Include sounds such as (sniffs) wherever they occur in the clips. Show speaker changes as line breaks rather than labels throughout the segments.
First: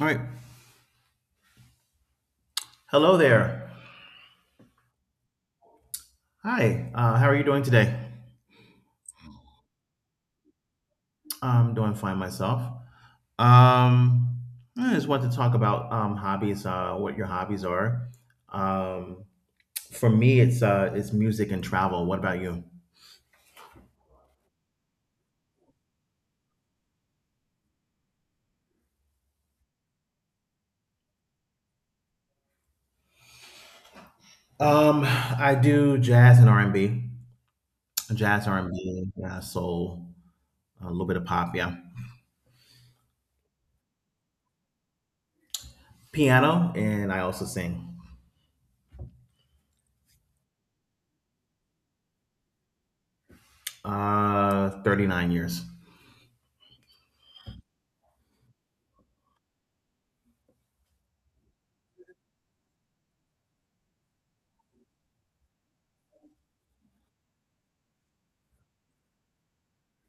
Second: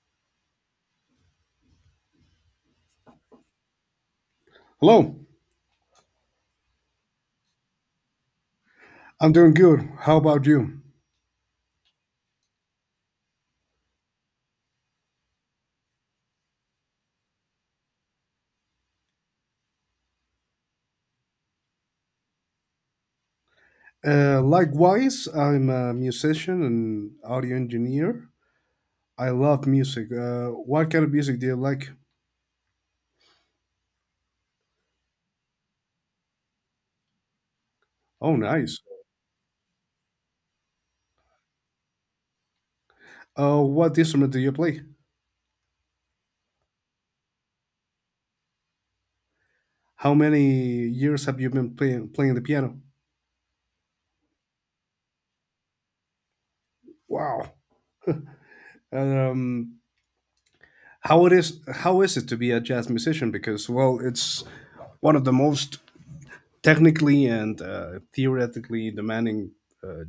All right. Hello there.
Hello,
Hi. How are you doing today?
I'm doing good. How about you?
I'm doing fine myself. Um, I just want to talk about hobbies. What your hobbies are. Um, for me, it's music and travel. What about you?
Likewise, I'm a musician and audio engineer. I love music. What kind of music do you like?
I do jazz and R and B,
Oh,
jazz R and
nice.
B, yeah, soul, a little bit of pop, yeah,
What instrument do you play?
piano, and I also sing.
How many years have you been playing the piano?
Thirty nine years.
Wow. Um, how it is? How is it to be a jazz musician? Because, well, it's one of the most technically and theoretically demanding uh,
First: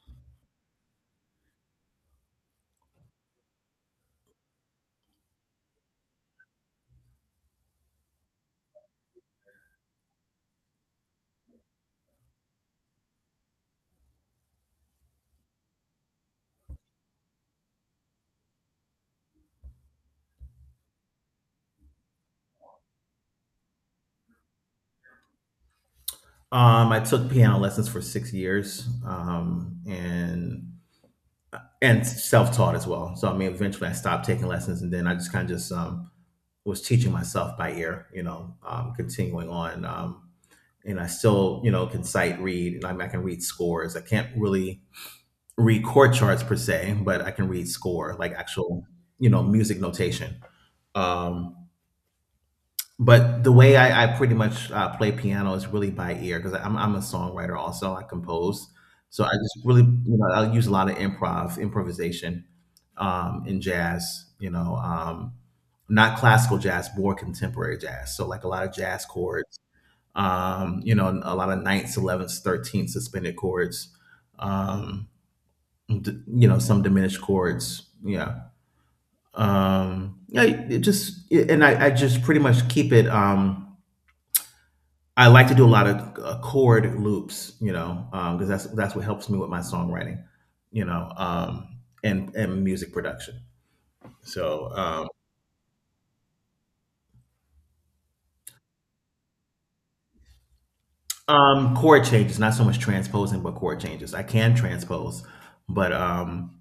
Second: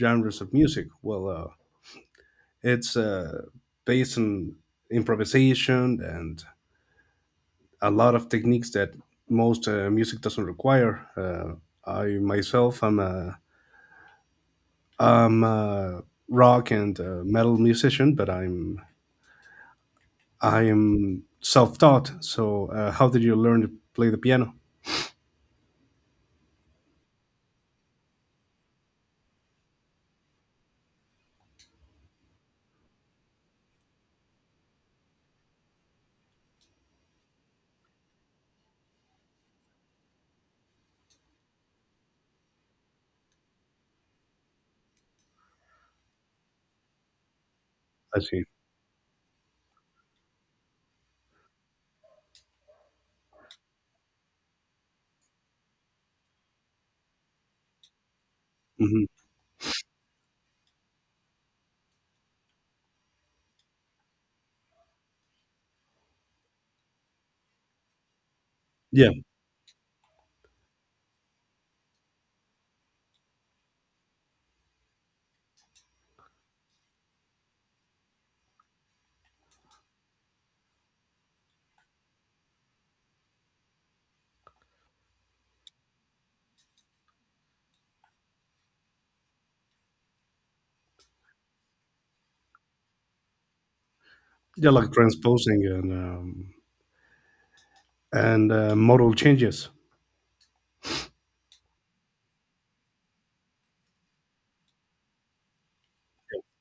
genres of music. Well, it's based on improvisation and a lot of techniques that most music doesn't require. I myself, I'm a rock and metal musician, but I am self-taught. So, how did you learn to play the piano?
I took piano lessons for 6 years, and self-taught as well. So I mean, eventually I stopped taking lessons, and then I just kind of just was teaching myself by ear. Continuing on, and I still can sight read. I mean, I can read scores. I can't really read chord charts per se, but I can read score,
I
like
see.
actual music notation. Um, but the way I pretty much play piano is really by ear because I'm a songwriter also. I compose,
Hmm.
so I just really I use a lot of improvisation, in jazz. Not classical jazz, more contemporary jazz. So like a lot of jazz
Yeah,
chords. A lot of ninths, elevenths, 13th suspended chords. Um, some diminished chords. Yeah. Yeah. It just and I just pretty much keep it. I like to do a lot of chord loops, because that's what helps me with my songwriting, you know, um, and music production.
yeah,
So
like transposing and and modal changes.
chord changes, not so much transposing, but chord changes. I can transpose, but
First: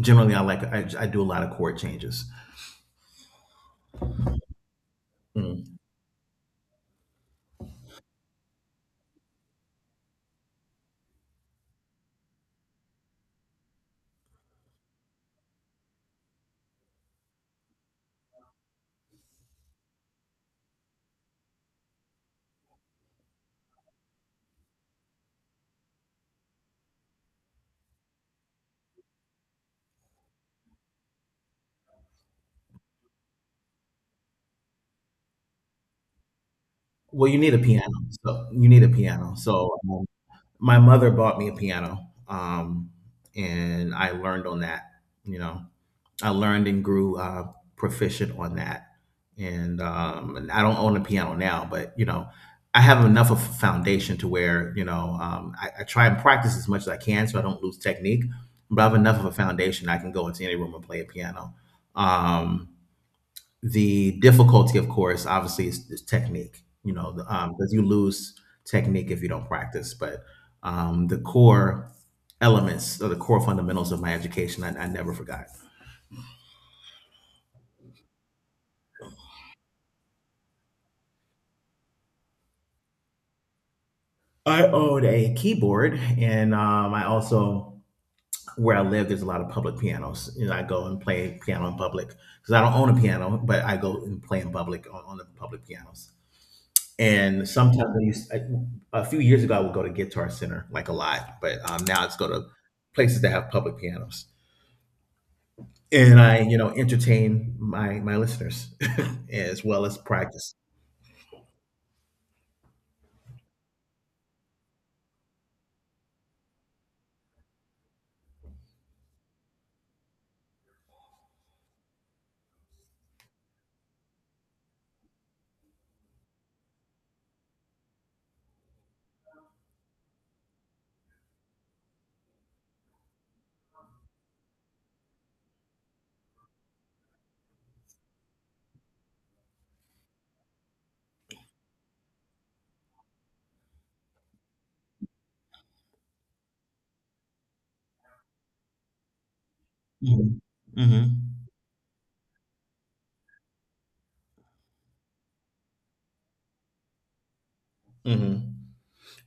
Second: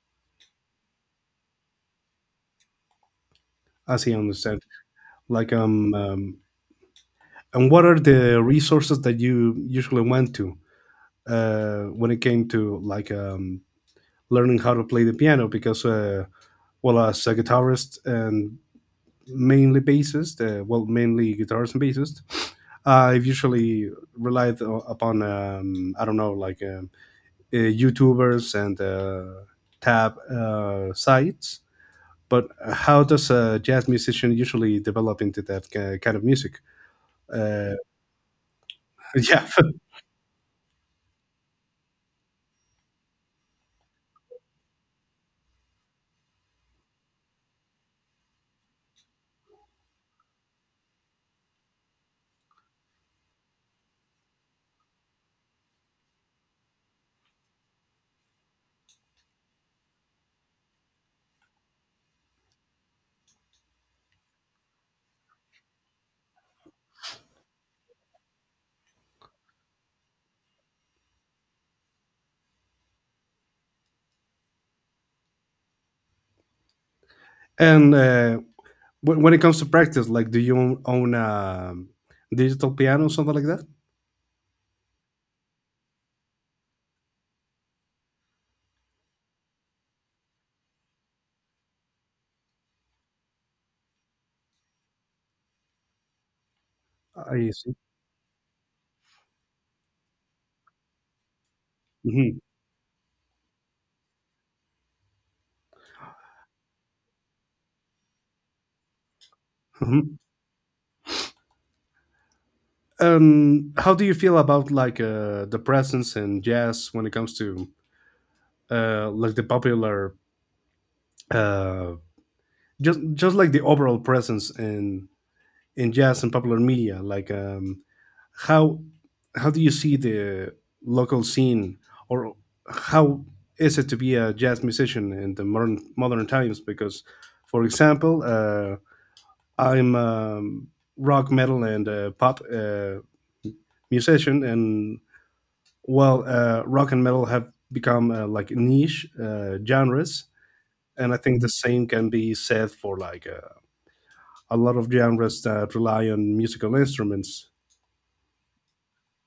generally, I do a lot of chord changes.
As I understand, like
Mm.
and what are the resources that you usually went to? When it came to, like learning how to play the piano, because well, as a guitarist and mainly guitarist and bassist, I've usually relied upon, I don't know, like YouTubers and tab sites. But how does a jazz musician usually develop into that kind of music?
Well, you need a
uh,
piano, so you need a
(laughs)
piano.
yeah.
So my mother bought me a piano, and I learned on that. You know, I learned and grew proficient on that. And I don't own a piano now, but I have enough of a foundation to where I try and practice as much as I can, so I don't lose technique. But I have enough of a foundation I can go into any room and play a piano. Um, the difficulty, of course, obviously is technique. Because you lose technique if you don't practice. But the core elements or the core fundamentals of my education, I never forgot.
And when it comes to practice, like, do you own a digital piano or something like that?
I owned a keyboard, and I also where I live, there's a lot of public pianos. You know, I go and play piano in public because I don't own a piano, but I go and play in public on the public pianos. And
I see.
sometimes I used I, a few years ago I would go to Guitar Center like a lot, but now it's go
Hmm.
to places that have public pianos, and I entertain my listeners (laughs) as well as
Hmm.
practice.
How do you feel about, like the presence in jazz when it comes to, like, the popular, uh, just like the overall presence in jazz and popular media? Like, how how do you see the local scene, or how is it to be a jazz musician in the modern times? Because, for example, I'm a rock, metal, and pop musician, and, well, rock and metal have become, like, niche genres,
Hmm. Hmm.
and I think the same can be said for, like, a lot of genres that rely on musical instruments.
Hmm.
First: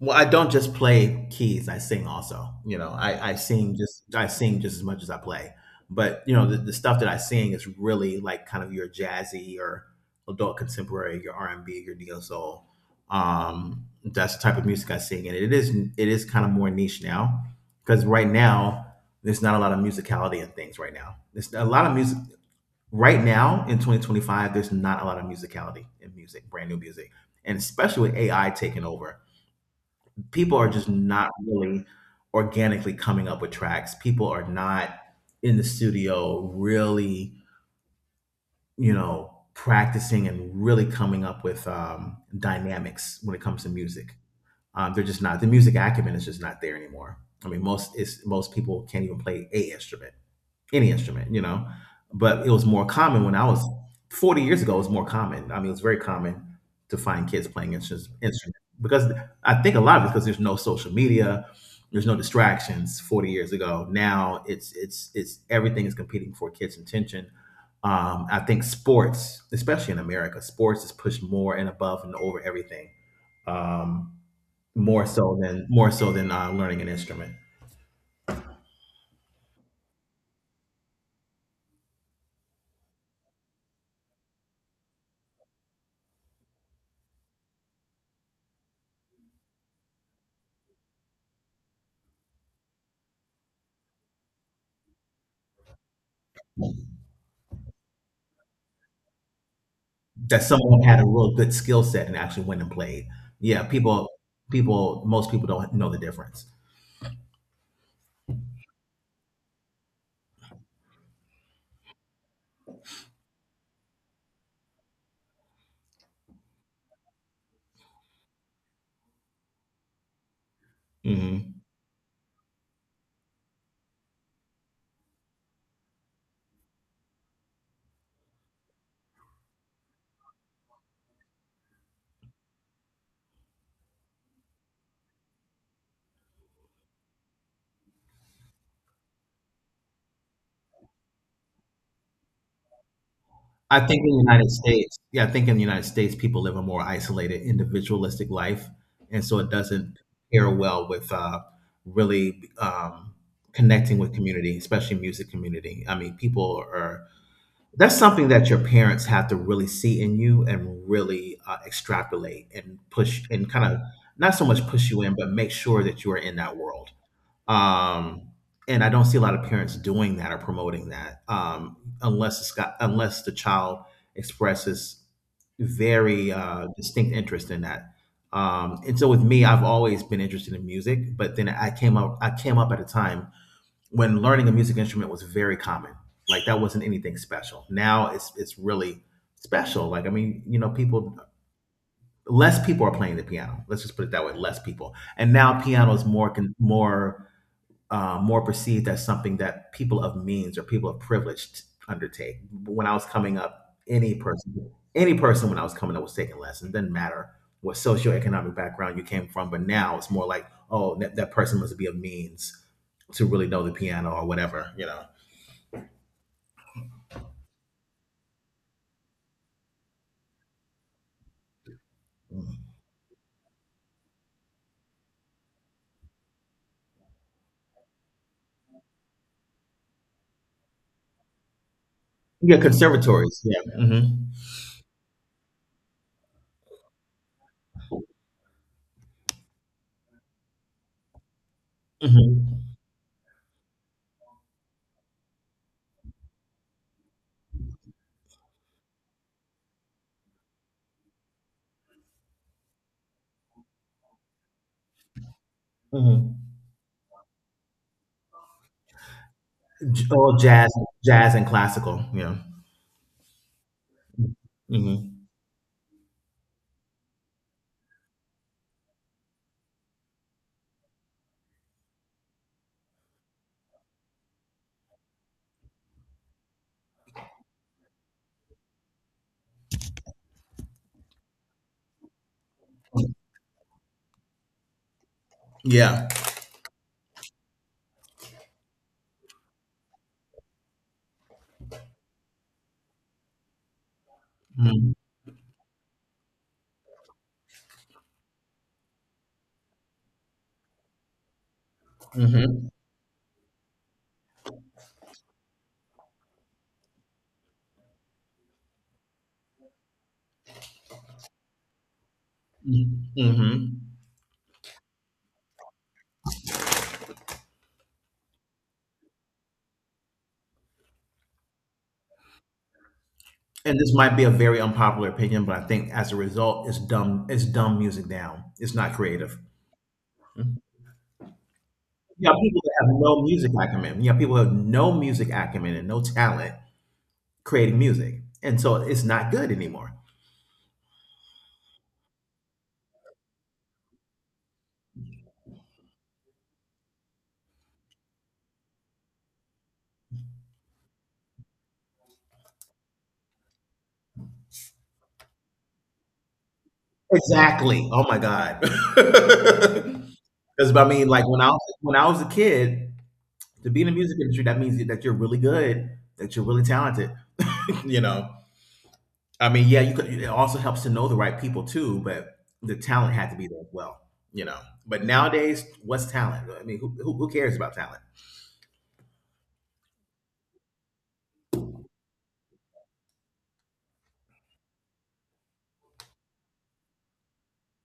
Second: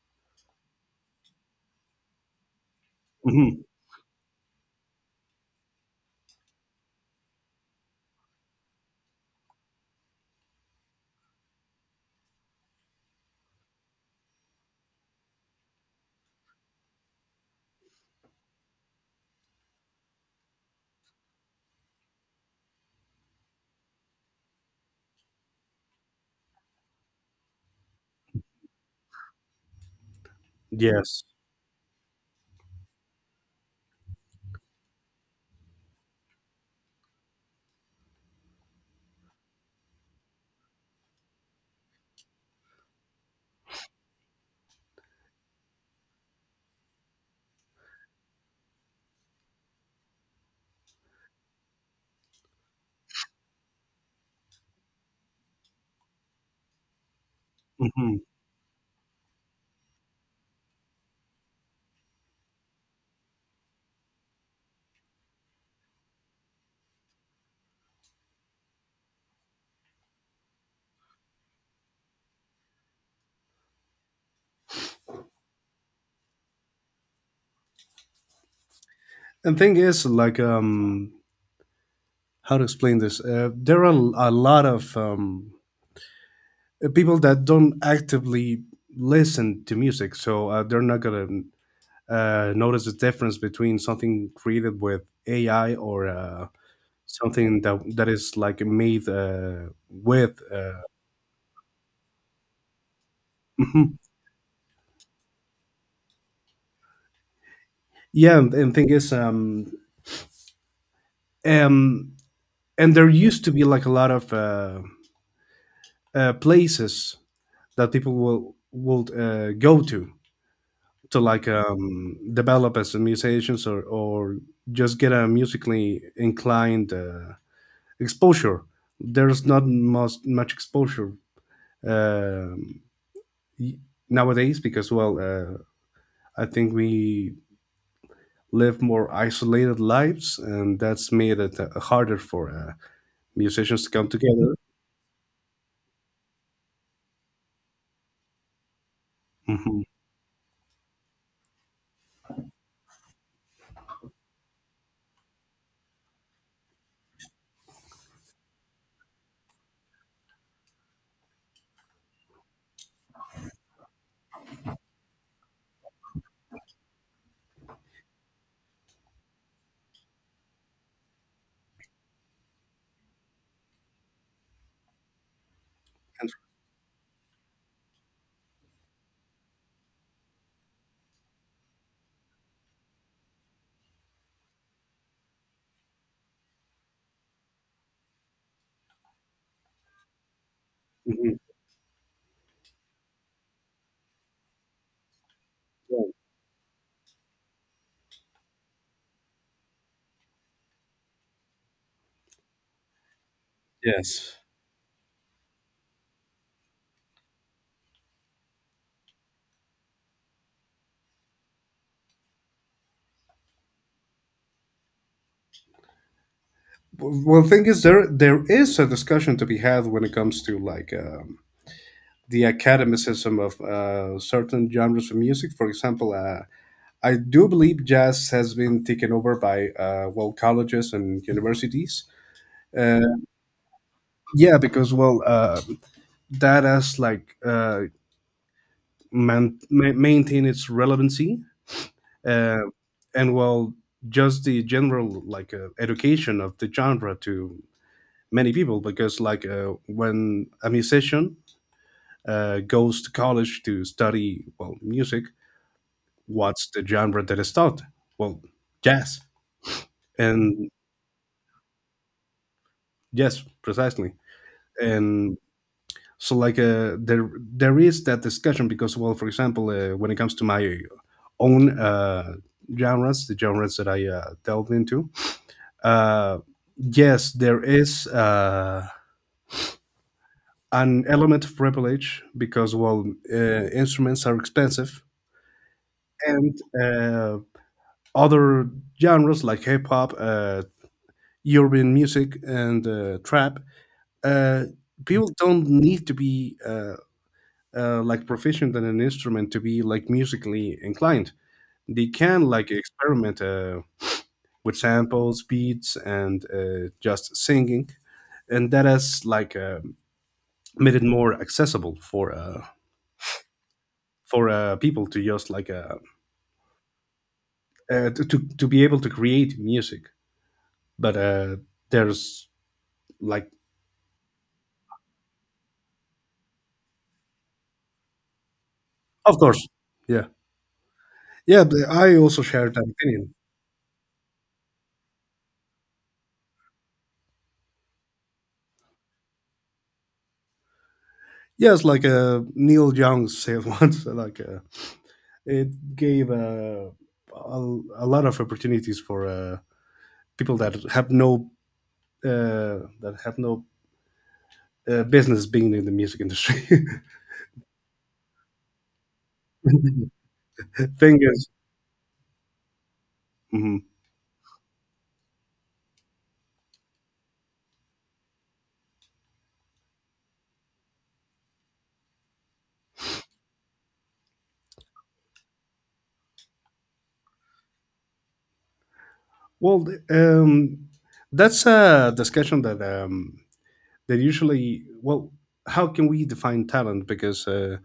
Well, I don't just play keys. I sing also. You know, I
Mhm.
sing just as much as I play. But you know, the stuff that I sing is really like kind of your jazzy or adult contemporary, your R and B, your neo soul. That's the type of music I sing, and it is kind of more niche now because right now there's not a lot of musicality in things. Right now, there's a lot of music. Right now in 2025, there's not a lot of musicality in music, brand new music, and especially with AI taking over people are just
Yes.
not really organically coming up with tracks. People are not in the studio really, practicing and really coming up with dynamics when it comes to music. They're just not. The music acumen is just not there anymore. I mean, most people can't even play a instrument any instrument. But it was more common when I was 40 years ago. It was more common. I mean, it was very common to find kids playing
Hmm.
instruments because I think a lot of it's because there's no social media, there's no distractions. 40 years ago, now it's everything is competing for kids' attention. I think sports, especially in America, sports is pushed more and above and over everything, um, more so than learning an instrument.
And thing is, like, how to explain this? There are a lot of people that don't actively listen to music, so they're not gonna, notice the difference between something created with AI or something that is like made, with.
That someone had a real good skill set and actually went and played.
(laughs)
Yeah,
Mhm.
most people don't know the difference.
Yeah, and thing is, um, and there used to be, like, a lot of places that people will would go to, like,
Hmm.
develop as a musicians, or just get a musically inclined exposure. There's not much exposure um, y- nowadays, because, well, I think we live more isolated lives and that's made it harder for
I
musicians to
think
come
in the United
together.
States, Yeah, I think in the United States, people live a more isolated, individualistic life, and so it
Hmm.
doesn't pair well with really connecting with community, especially music community. I mean, people are that's something that your parents have to really see in you and really extrapolate and push and kind of not so much push you in, but make sure that you are in that world. Um, and I don't see a lot of parents doing that or promoting that unless it's got unless the child expresses very distinct interest in that. And so with me, I've always been interested in music, but then I came up at a time when learning a music instrument was very common. Like that wasn't anything special. Now it's really special. Like I mean, you know, people
Hmm.
less people are playing the piano. Let's just put it that way. Less people, and now piano is more con- more more perceived as something that people of means or people of privilege undertake. When I was coming up,
Yes.
any person when I was coming up was taking lessons. It didn't matter what socioeconomic background you came from, but now it's more like, oh, that person must be of means to really know the piano or whatever.
Well, thing is, there is a discussion to be had when it comes to, like, the
Mhm.
academicism of certain genres of music. For example, I do believe jazz has been taken over by, well, colleges and universities.
Yeah,
uh,
conservatories. Yeah. Mm-hmm.
yeah, because, well, that as, like, maintain its relevancy,
Mm-hmm.
uh, and, well, just the general, like, education of the genre to many people, because, like, when a musician goes to college to study, well, music,
Mm-hmm.
what's the genre that is taught? Well, jazz.
All
And
jazz, jazz and classical. Yeah.
yes, precisely.
Mm-hmm.
And so, like, there is that discussion, because, well, for example, when it comes to my own genres, the genres that I delved into, uh, yes, there is an element of privilege, because, well, instruments are expensive,
Yeah.
and uh, other genres, like hip-hop, urban music, and trap, uh,
Mm-hmm.
people don't need to be like, proficient in an instrument to be, like, musically inclined. They can, like, experiment with samples, beats, and just singing, and that has, like, made it more accessible for uh,
Mm-hmm. Mm-hmm.
for uh, people to just, like, to be able to create music. But there's, like,
And this might be a very unpopular opinion, but I think as a result, it's dumb. It's dumb music down. It's not creative.
of course. Yeah,
You
yeah, but I
have
also
people
share
that
that
have no
opinion.
music acumen. You have people who have no music acumen and no talent creating music, and so it's not good anymore.
Yes, like, Neil Young said (laughs) once, like. It gave a, a lot of opportunities for people that have no business being in the music industry.
Exactly. Oh my god.
(laughs)
(laughs) Because I mean,
Thing
like
is.
when I was a kid, to be
Mhm.
in the music industry, that means that you're really good, that you're really talented. (laughs) you know. I mean, yeah, you could. It also helps to know the right people too, but the talent had to be there as well, you know. But nowadays, what's talent? I mean, who cares about talent?
Well, um, that's a discussion that usually, well, how can we define talent? Because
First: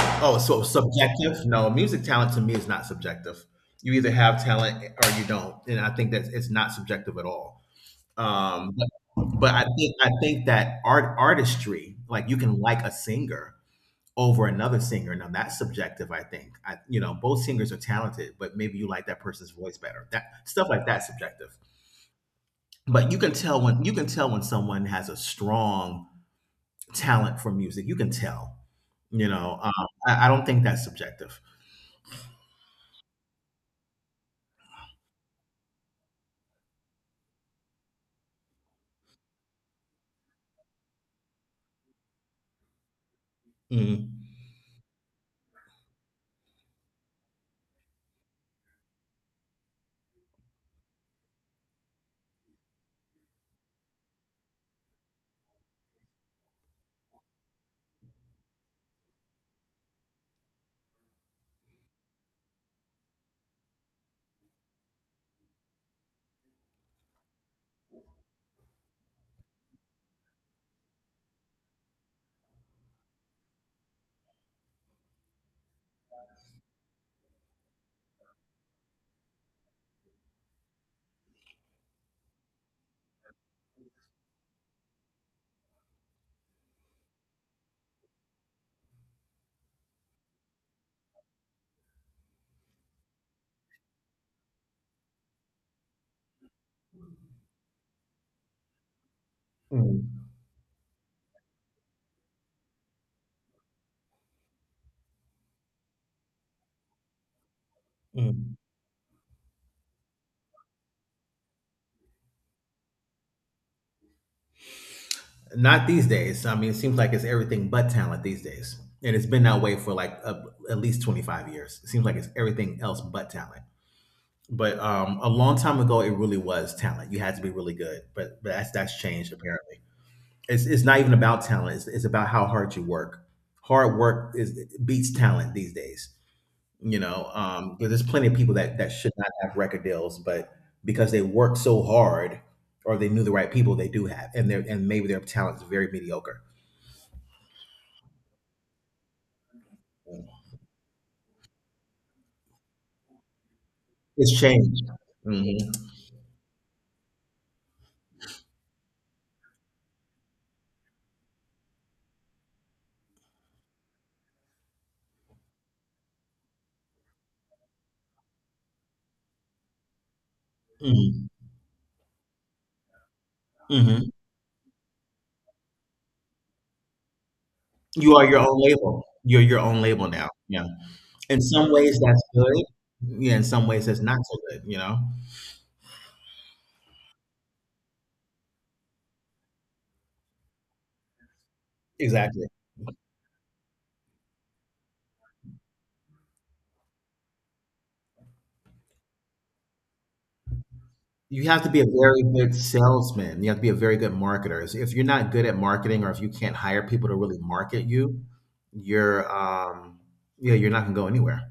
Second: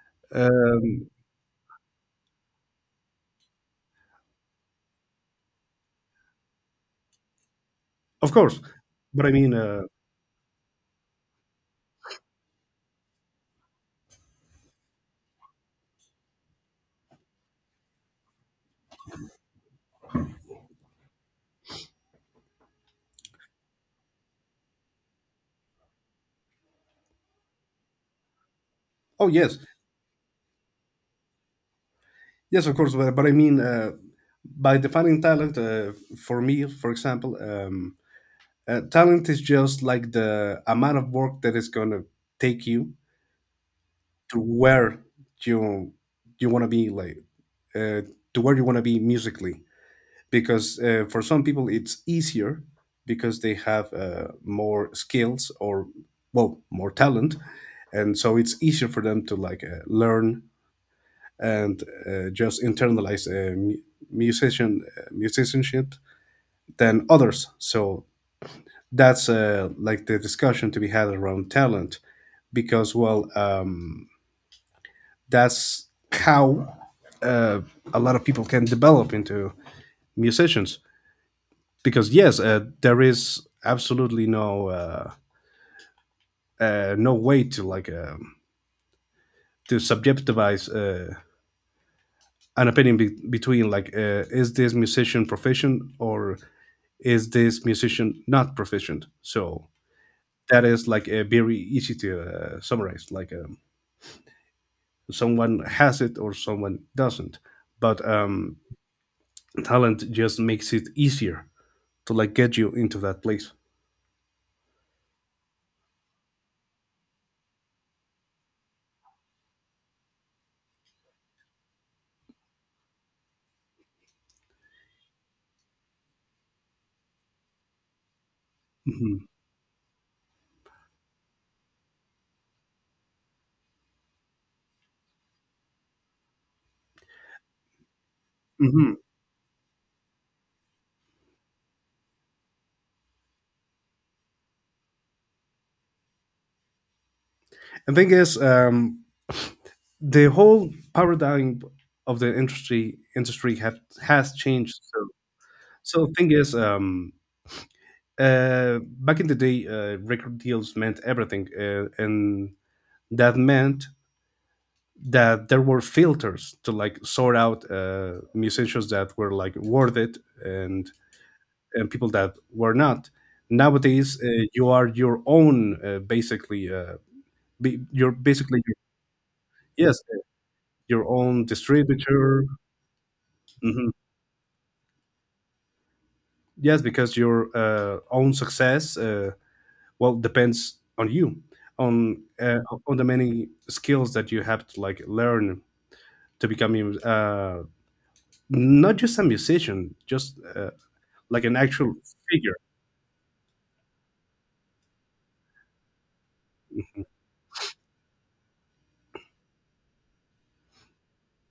Oh, so
um,
subjective? No, music talent to me is not subjective. You either have talent or you don't, and I think that it's not subjective at all.
of course, but I
But
mean,
I think that artistry, like you can like a singer over another singer. Now that's subjective. I think I, you know both singers are talented, but maybe you like that person's voice better. That stuff like that's subjective. But you can tell when someone has a strong talent for music. You can tell. You
oh,
know,
yes.
I don't think that's subjective.
Yes, of course, but I mean, by defining talent, for me, for example. Talent is just like the amount of work that it's gonna take you
Mm,
to where you you want to be, like, uh, to where you want to be musically. Because, for some people, it's easier because they have more skills or, well, more talent, and so it's easier for them to, like, learn and just internalize musicianship than others. So that's, like, the discussion to be had around talent, because, well, that's how uh, a lot of people can develop into musicians, because yes, there is absolutely no way to, like, to subjectivize an opinion between, like, is this musician proficient or is this musician not proficient. So
mm,
that is, like, very easy to summarize, like, someone has it or someone doesn't. But,
mm.
talent just makes it easier to, like, get you into that place.
Not these days. I mean, it seems like it's everything but talent these days, and it's been that way for like at least 25 years. It seems like it's everything else but talent. But a long time ago, it really was talent. You had to be really good, but, that's
Mm-hmm.
changed apparently. It's not even about talent. It's about how hard you work. Hard work is beats talent these days. You know, there's plenty of people that
Mm-hmm.
should not have record deals, but because they worked so hard or they knew the right people, they do have, and maybe their talent is very mediocre.
And thing is, the whole paradigm of the industry has
It's
changed.
changed.
So,
Mm-hmm.
so thing is, back in the day, record deals meant everything, and that meant that there were filters to, like, sort out musicians that were, like, worth it, and
Mm-hmm.
and people that were not.
Hmm.
Nowadays, you are your own, basically. You're
You are your own
basically,
label. You're your own
yes,
label now. Yeah.
your
In
own
some ways, that's
distributor.
good. Yeah. In some ways,
Mhm.
that's not so good.
Yes, because your own success, well, depends on you, on
Exactly.
uh, on the many skills that you have to, like, learn to become not just a musician, just like
You
an
have to be a
actual
very good
figure.
salesman. You have to be a very good marketer. If you're not good at marketing, or if you can't hire people to really market you, you're yeah, you're not gonna go anywhere.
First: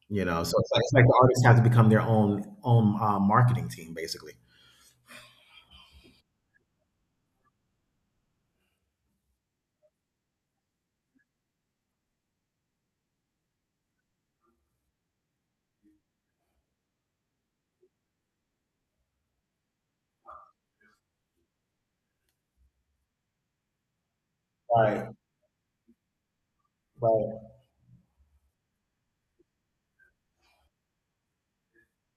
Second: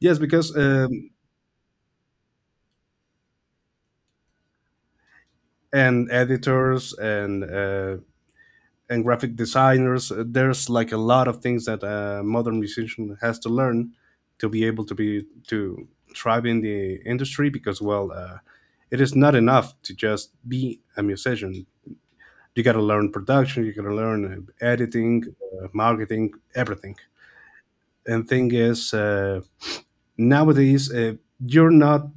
Yes,
You know,
because,
so it's like, the artists have to become their own marketing team, basically.
and editors, and graphic designers. There's, like, a lot of things that a modern musician has to learn to be able to be to thrive in the industry, because, well, it is not enough to just be a musician. You got to learn production, you got to learn,
Right,
editing, marketing, everything.
right.
And thing is, nowadays, you're not.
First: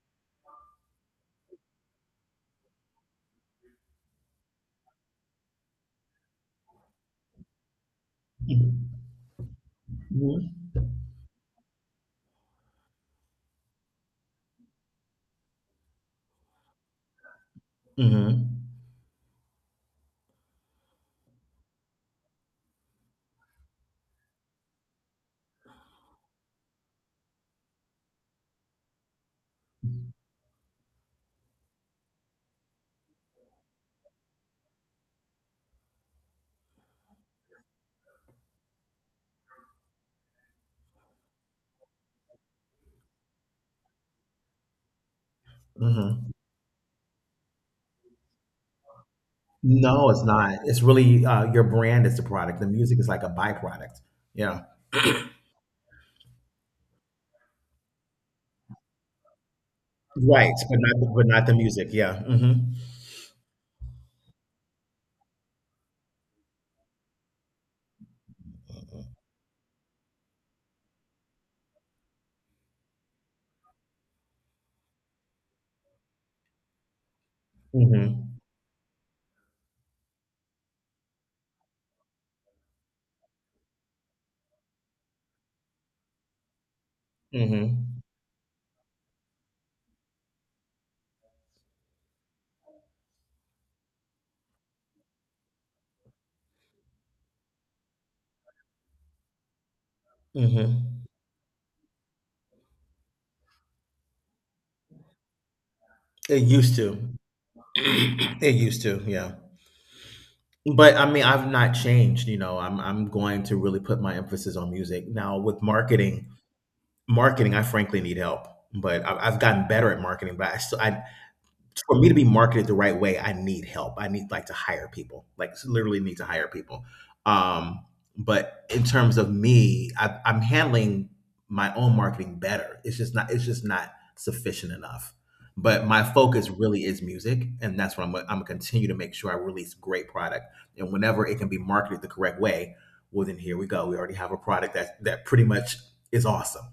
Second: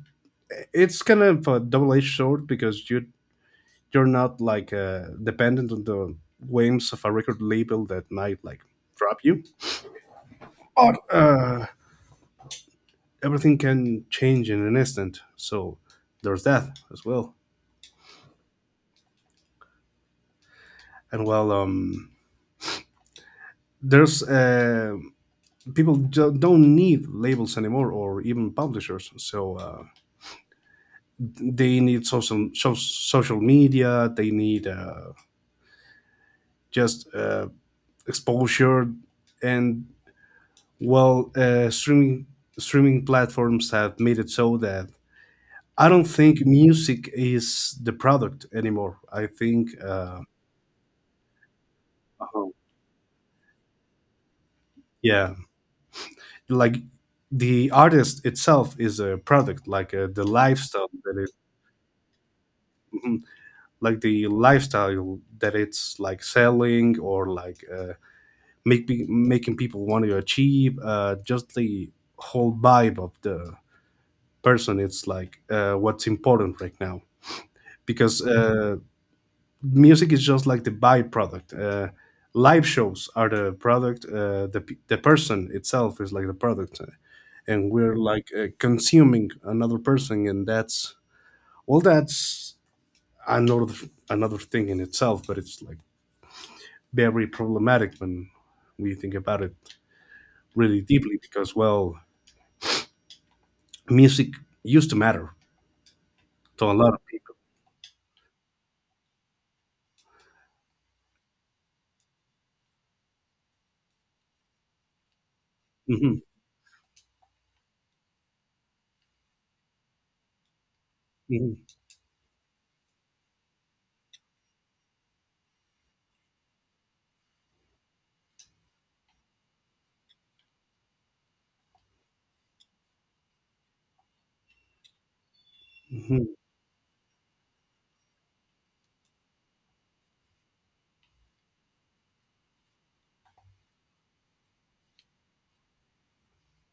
It's kind of a double-edged sword because you're not, like, dependent on the whims of a record label that might, like, drop you.
Mm-hmm.
Or, everything can change in an instant, so there's that as well.
Mm-hmm.
And, well, there's, people don't need labels anymore, or even publishers, so they need social, social media, they need just exposure, and, well, streaming platforms have made it so that I don't
Mm-hmm.
think music is the product anymore. I think,
No, it's not. It's really your brand is the
Uh-huh.
product. The music is like a byproduct. Yeah.
Yeah, like, the artist itself is a product, like, the
Right,
lifestyle that
but
it,
not the music. Yeah. Mhm.
Mhm. like the lifestyle that it's, like, selling, or, like, making people want to achieve. Just the whole vibe of the person. It's, like, what's important right now, because
Mhm.
music is just, like, the byproduct. Live shows are the product. The person itself is, like, the product, and we're,
Mhm.
like, consuming another person, and that's, well, that's another another thing in itself. But it's, like, very problematic when we think about it
Mhm.
really deeply, because, well, music used to matter
It
to a
used
lot
to.
of people.
(clears throat) It used to. Yeah. But I mean, I've not changed. You know, I'm going to really put my emphasis on music now with
Mhm,
marketing. Marketing, I frankly need help, but I've gotten better at marketing. But I still I,
mhm,
for me to be marketed the right way, I need help. I need like to hire people, like literally need to hire people. Um, but in terms of me, I'm handling my own marketing better. It's just not. It's just not sufficient enough. But my
mhm.
focus really is music, and that's what I'm gonna continue to make sure I release great product, and whenever it can be marketed the correct way, well, then here we go. We already have a product that pretty much is awesome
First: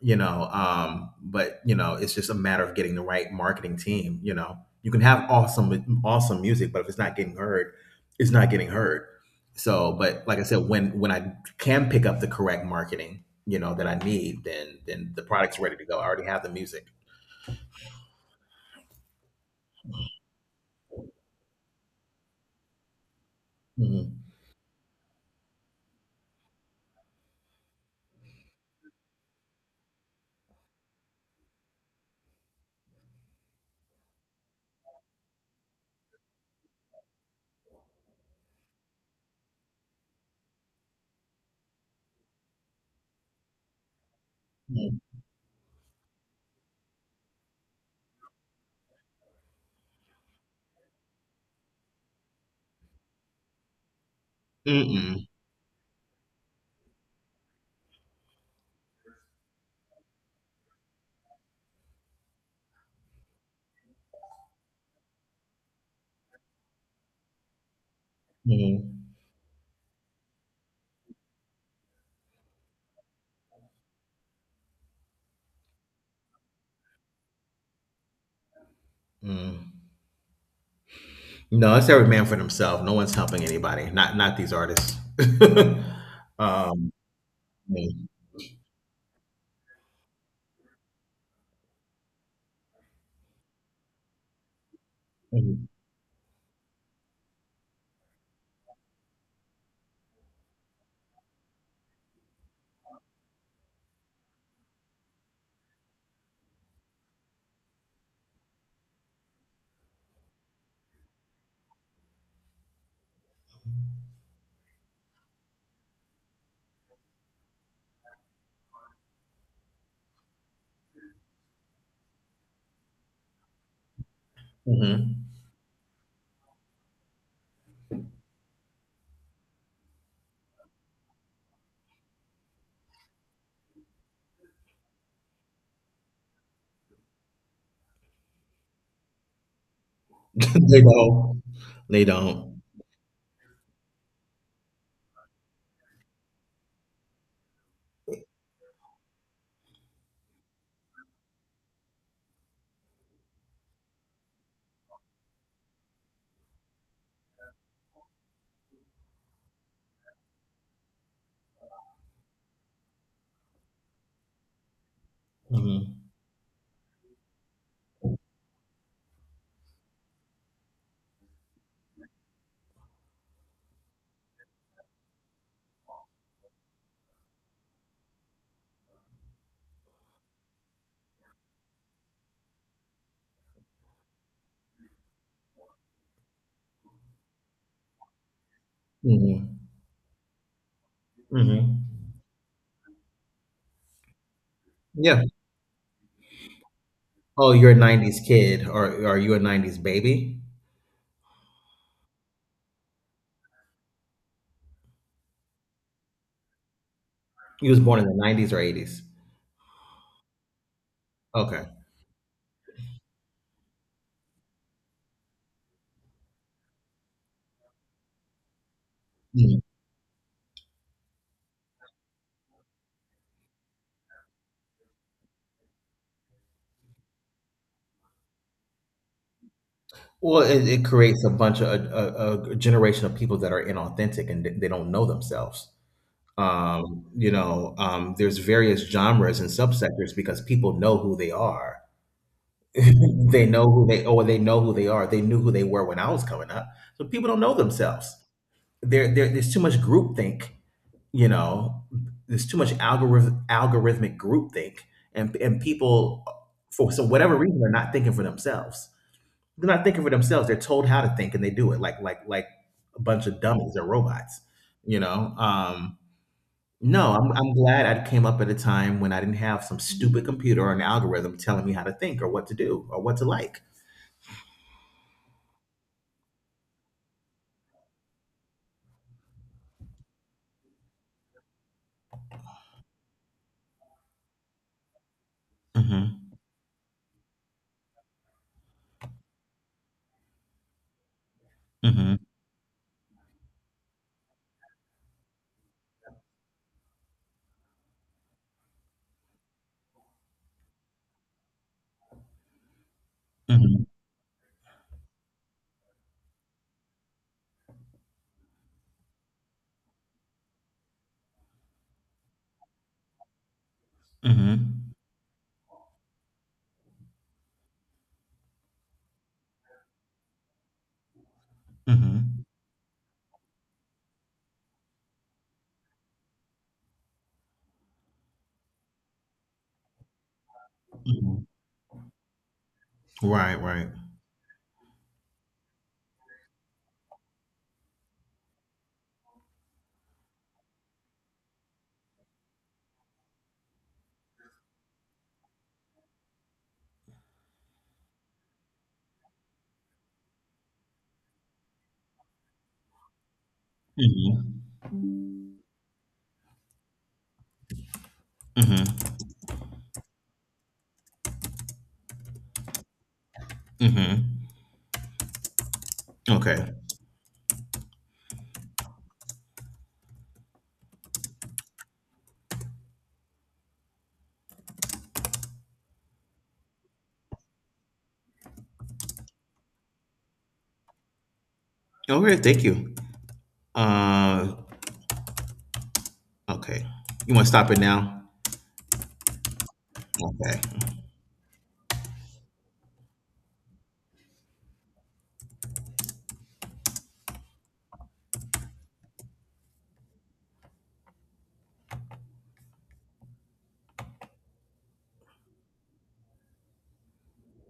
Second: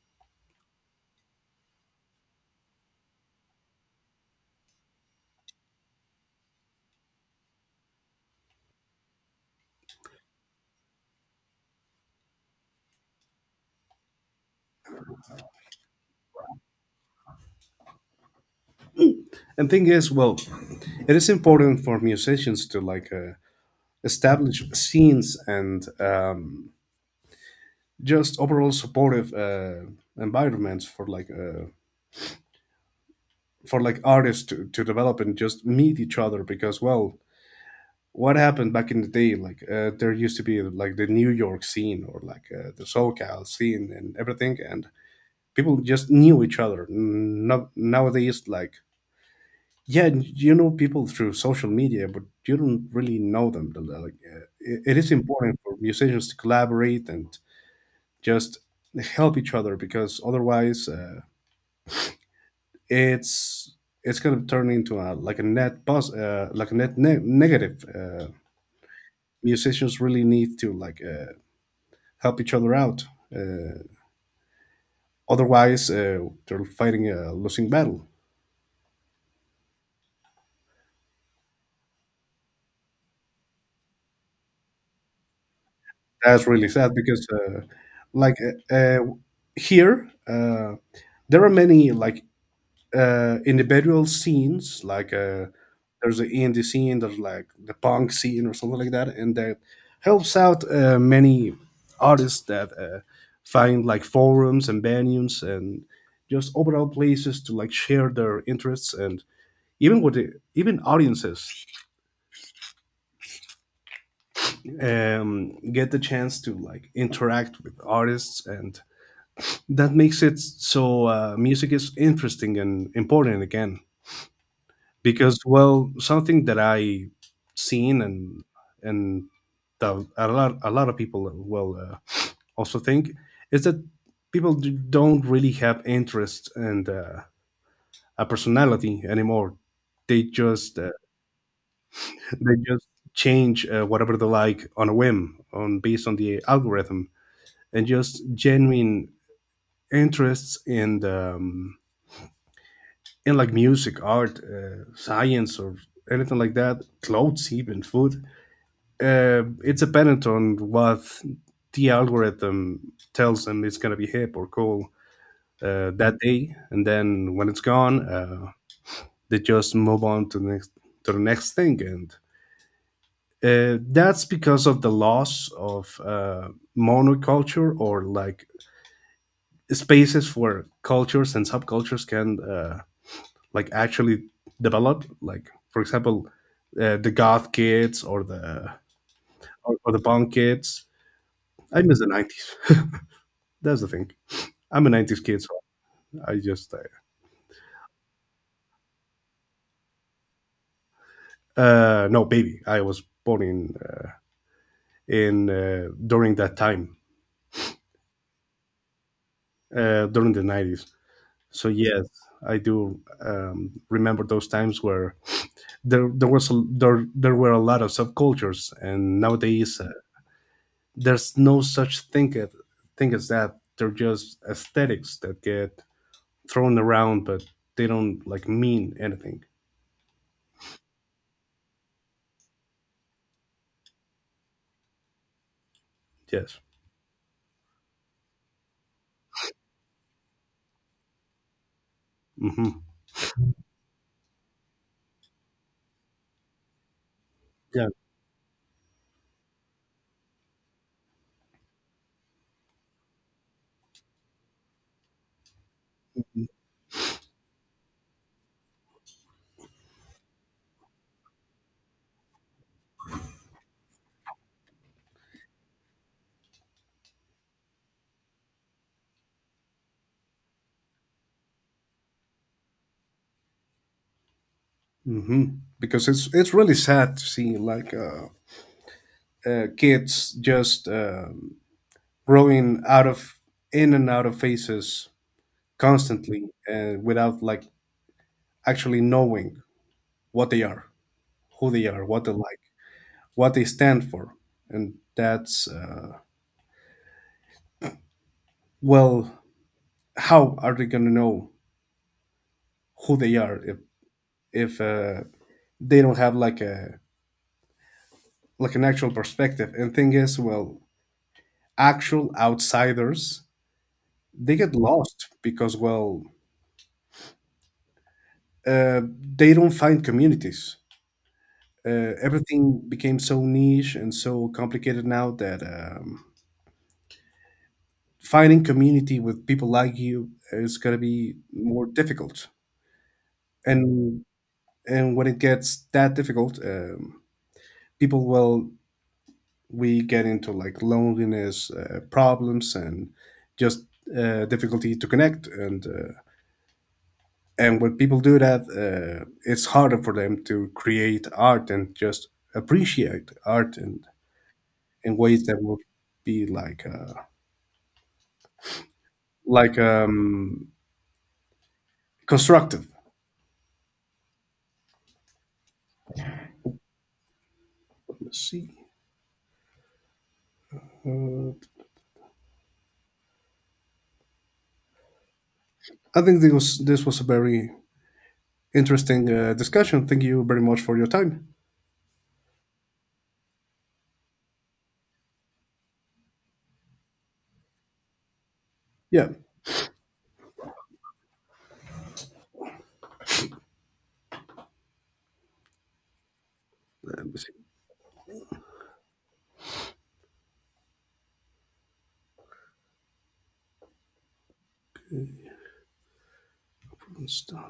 you know um but you know it's just a matter of getting the right marketing team. You can have awesome awesome music, but if it's not getting heard, it's not getting heard. So, but like I said, when I can pick up the correct marketing that I need, then the product's ready to go. I already have the music.
And thing is, well, it is important for musicians to, like,
Mhm.
established scenes and just overall supportive environments for, like, for, like, artists to, develop and just meet each other, because, well, what happened back in the day, like, there used to be, like, the New York scene, or, like, the SoCal scene and everything, and
Mhm.
people just knew each other. No, nowadays, like, yeah, you know people through social media, but you don't really know them, like, it is
Mm-mm.
important for musicians to collaborate and just help each other, because otherwise, it's it's going to turn into a, like, a net buzz, like a net negative.
Mhm.
Musicians really need to, like, help each other out, uh, otherwise, they're fighting a losing battle.
Mm. No, it's every man for himself. No one's helping anybody. Not these artists. (laughs)
That's really
um,
sad because,
mm,
like uh, uh, here, there are many, like, individual scenes, like,
mhm.
there's an indie scene, there's, like, the punk scene or something like that, and that helps out many artists that find, like, forums and venues and just overall places to, like, share their interests, and even with even audiences get the chance to, like, interact with artists, and that makes it so music is interesting and important again,
Mhm.
because, well, something that I seen and that a lot of people will, (sniffs) also think is that people don't really have interest and, a personality anymore. They
(laughs)
just
They don't. They
(laughs) they
don't.
just change, whatever they like, on a whim, on based on the algorithm. And just genuine interests in, in, like, music, art, science, or anything like that, clothes, even food, it's dependent on what the algorithm tells them it's going to be hip or cool,
Mhm.
that day, and then when it's gone, they just move on to the next, to the next thing, and, that's because of the loss of, monoculture, or, like, spaces where cultures and subcultures can, like, actually develop. Like, for example, the goth kids,
Mhm.
or the punk kids. I
Mhm.
miss the 90s. That's the thing. I'm a
Yeah.
'90s kid, so I just
Oh, you're a 90s kid or are you a 90s baby?
no, baby. I was born in during that time,
You was born in the 90s or 80s?
during the '90s.
Okay.
So yes, I do, remember those times where there there were a lot of subcultures, and
Mhm.
nowadays, there's no such thing as that. They're just aesthetics that get thrown around, but they don't, like, mean anything.
Well, it creates a bunch of a generation of people that are inauthentic and they don't know themselves.
Yes.
There's various genres and subsectors because people know who they are. (laughs)
Hmm.
They know who they are. They knew who they were when I was coming up. So people don't know
Yeah.
themselves. There there's too much groupthink. You know, there's too much algorithmic groupthink, and people for so whatever reason they're not thinking for themselves. They're not thinking for themselves. They're told how to think, and they do it like a bunch of dummies or robots. You know. No, I'm glad I came up at a time when I didn't have some stupid computer or an algorithm telling me how to think or what to do or what to like.
Hmm. Because it's really sad to see, like, kids just, growing out of in and out of phases
Mm-hmm.
constantly, without, like, actually knowing what they are, who they are,
Mm-hmm.
what they like, what they stand for. And that's, well, how are they going to know who they are if
Mm-hmm.
if uh, they don't have, like, a, like, an actual perspective. And thing is, well, actual outsiders, they get
Mm-hmm.
lost because, well, uh, they don't find communities. Everything became so niche and so complicated now that finding community with people like you is going to be
Mm-hmm.
more difficult.
Right, right.
And and when it gets that difficult, people will we get into, like, loneliness, problems, and just, difficulty to connect. And when people do that, it's harder for them to create art and just appreciate art, and
Mm-hmm.
in ways that will be, like.
Mm-hmm.
Like, constructive.
Mm-hmm. Okay.
Let's see. Uh, I think this was a very interesting discussion. Thank you very much for your time.
Okay, thank you. Uh okay. You wanna stop it now?
Yeah.
Okay.
Let me see.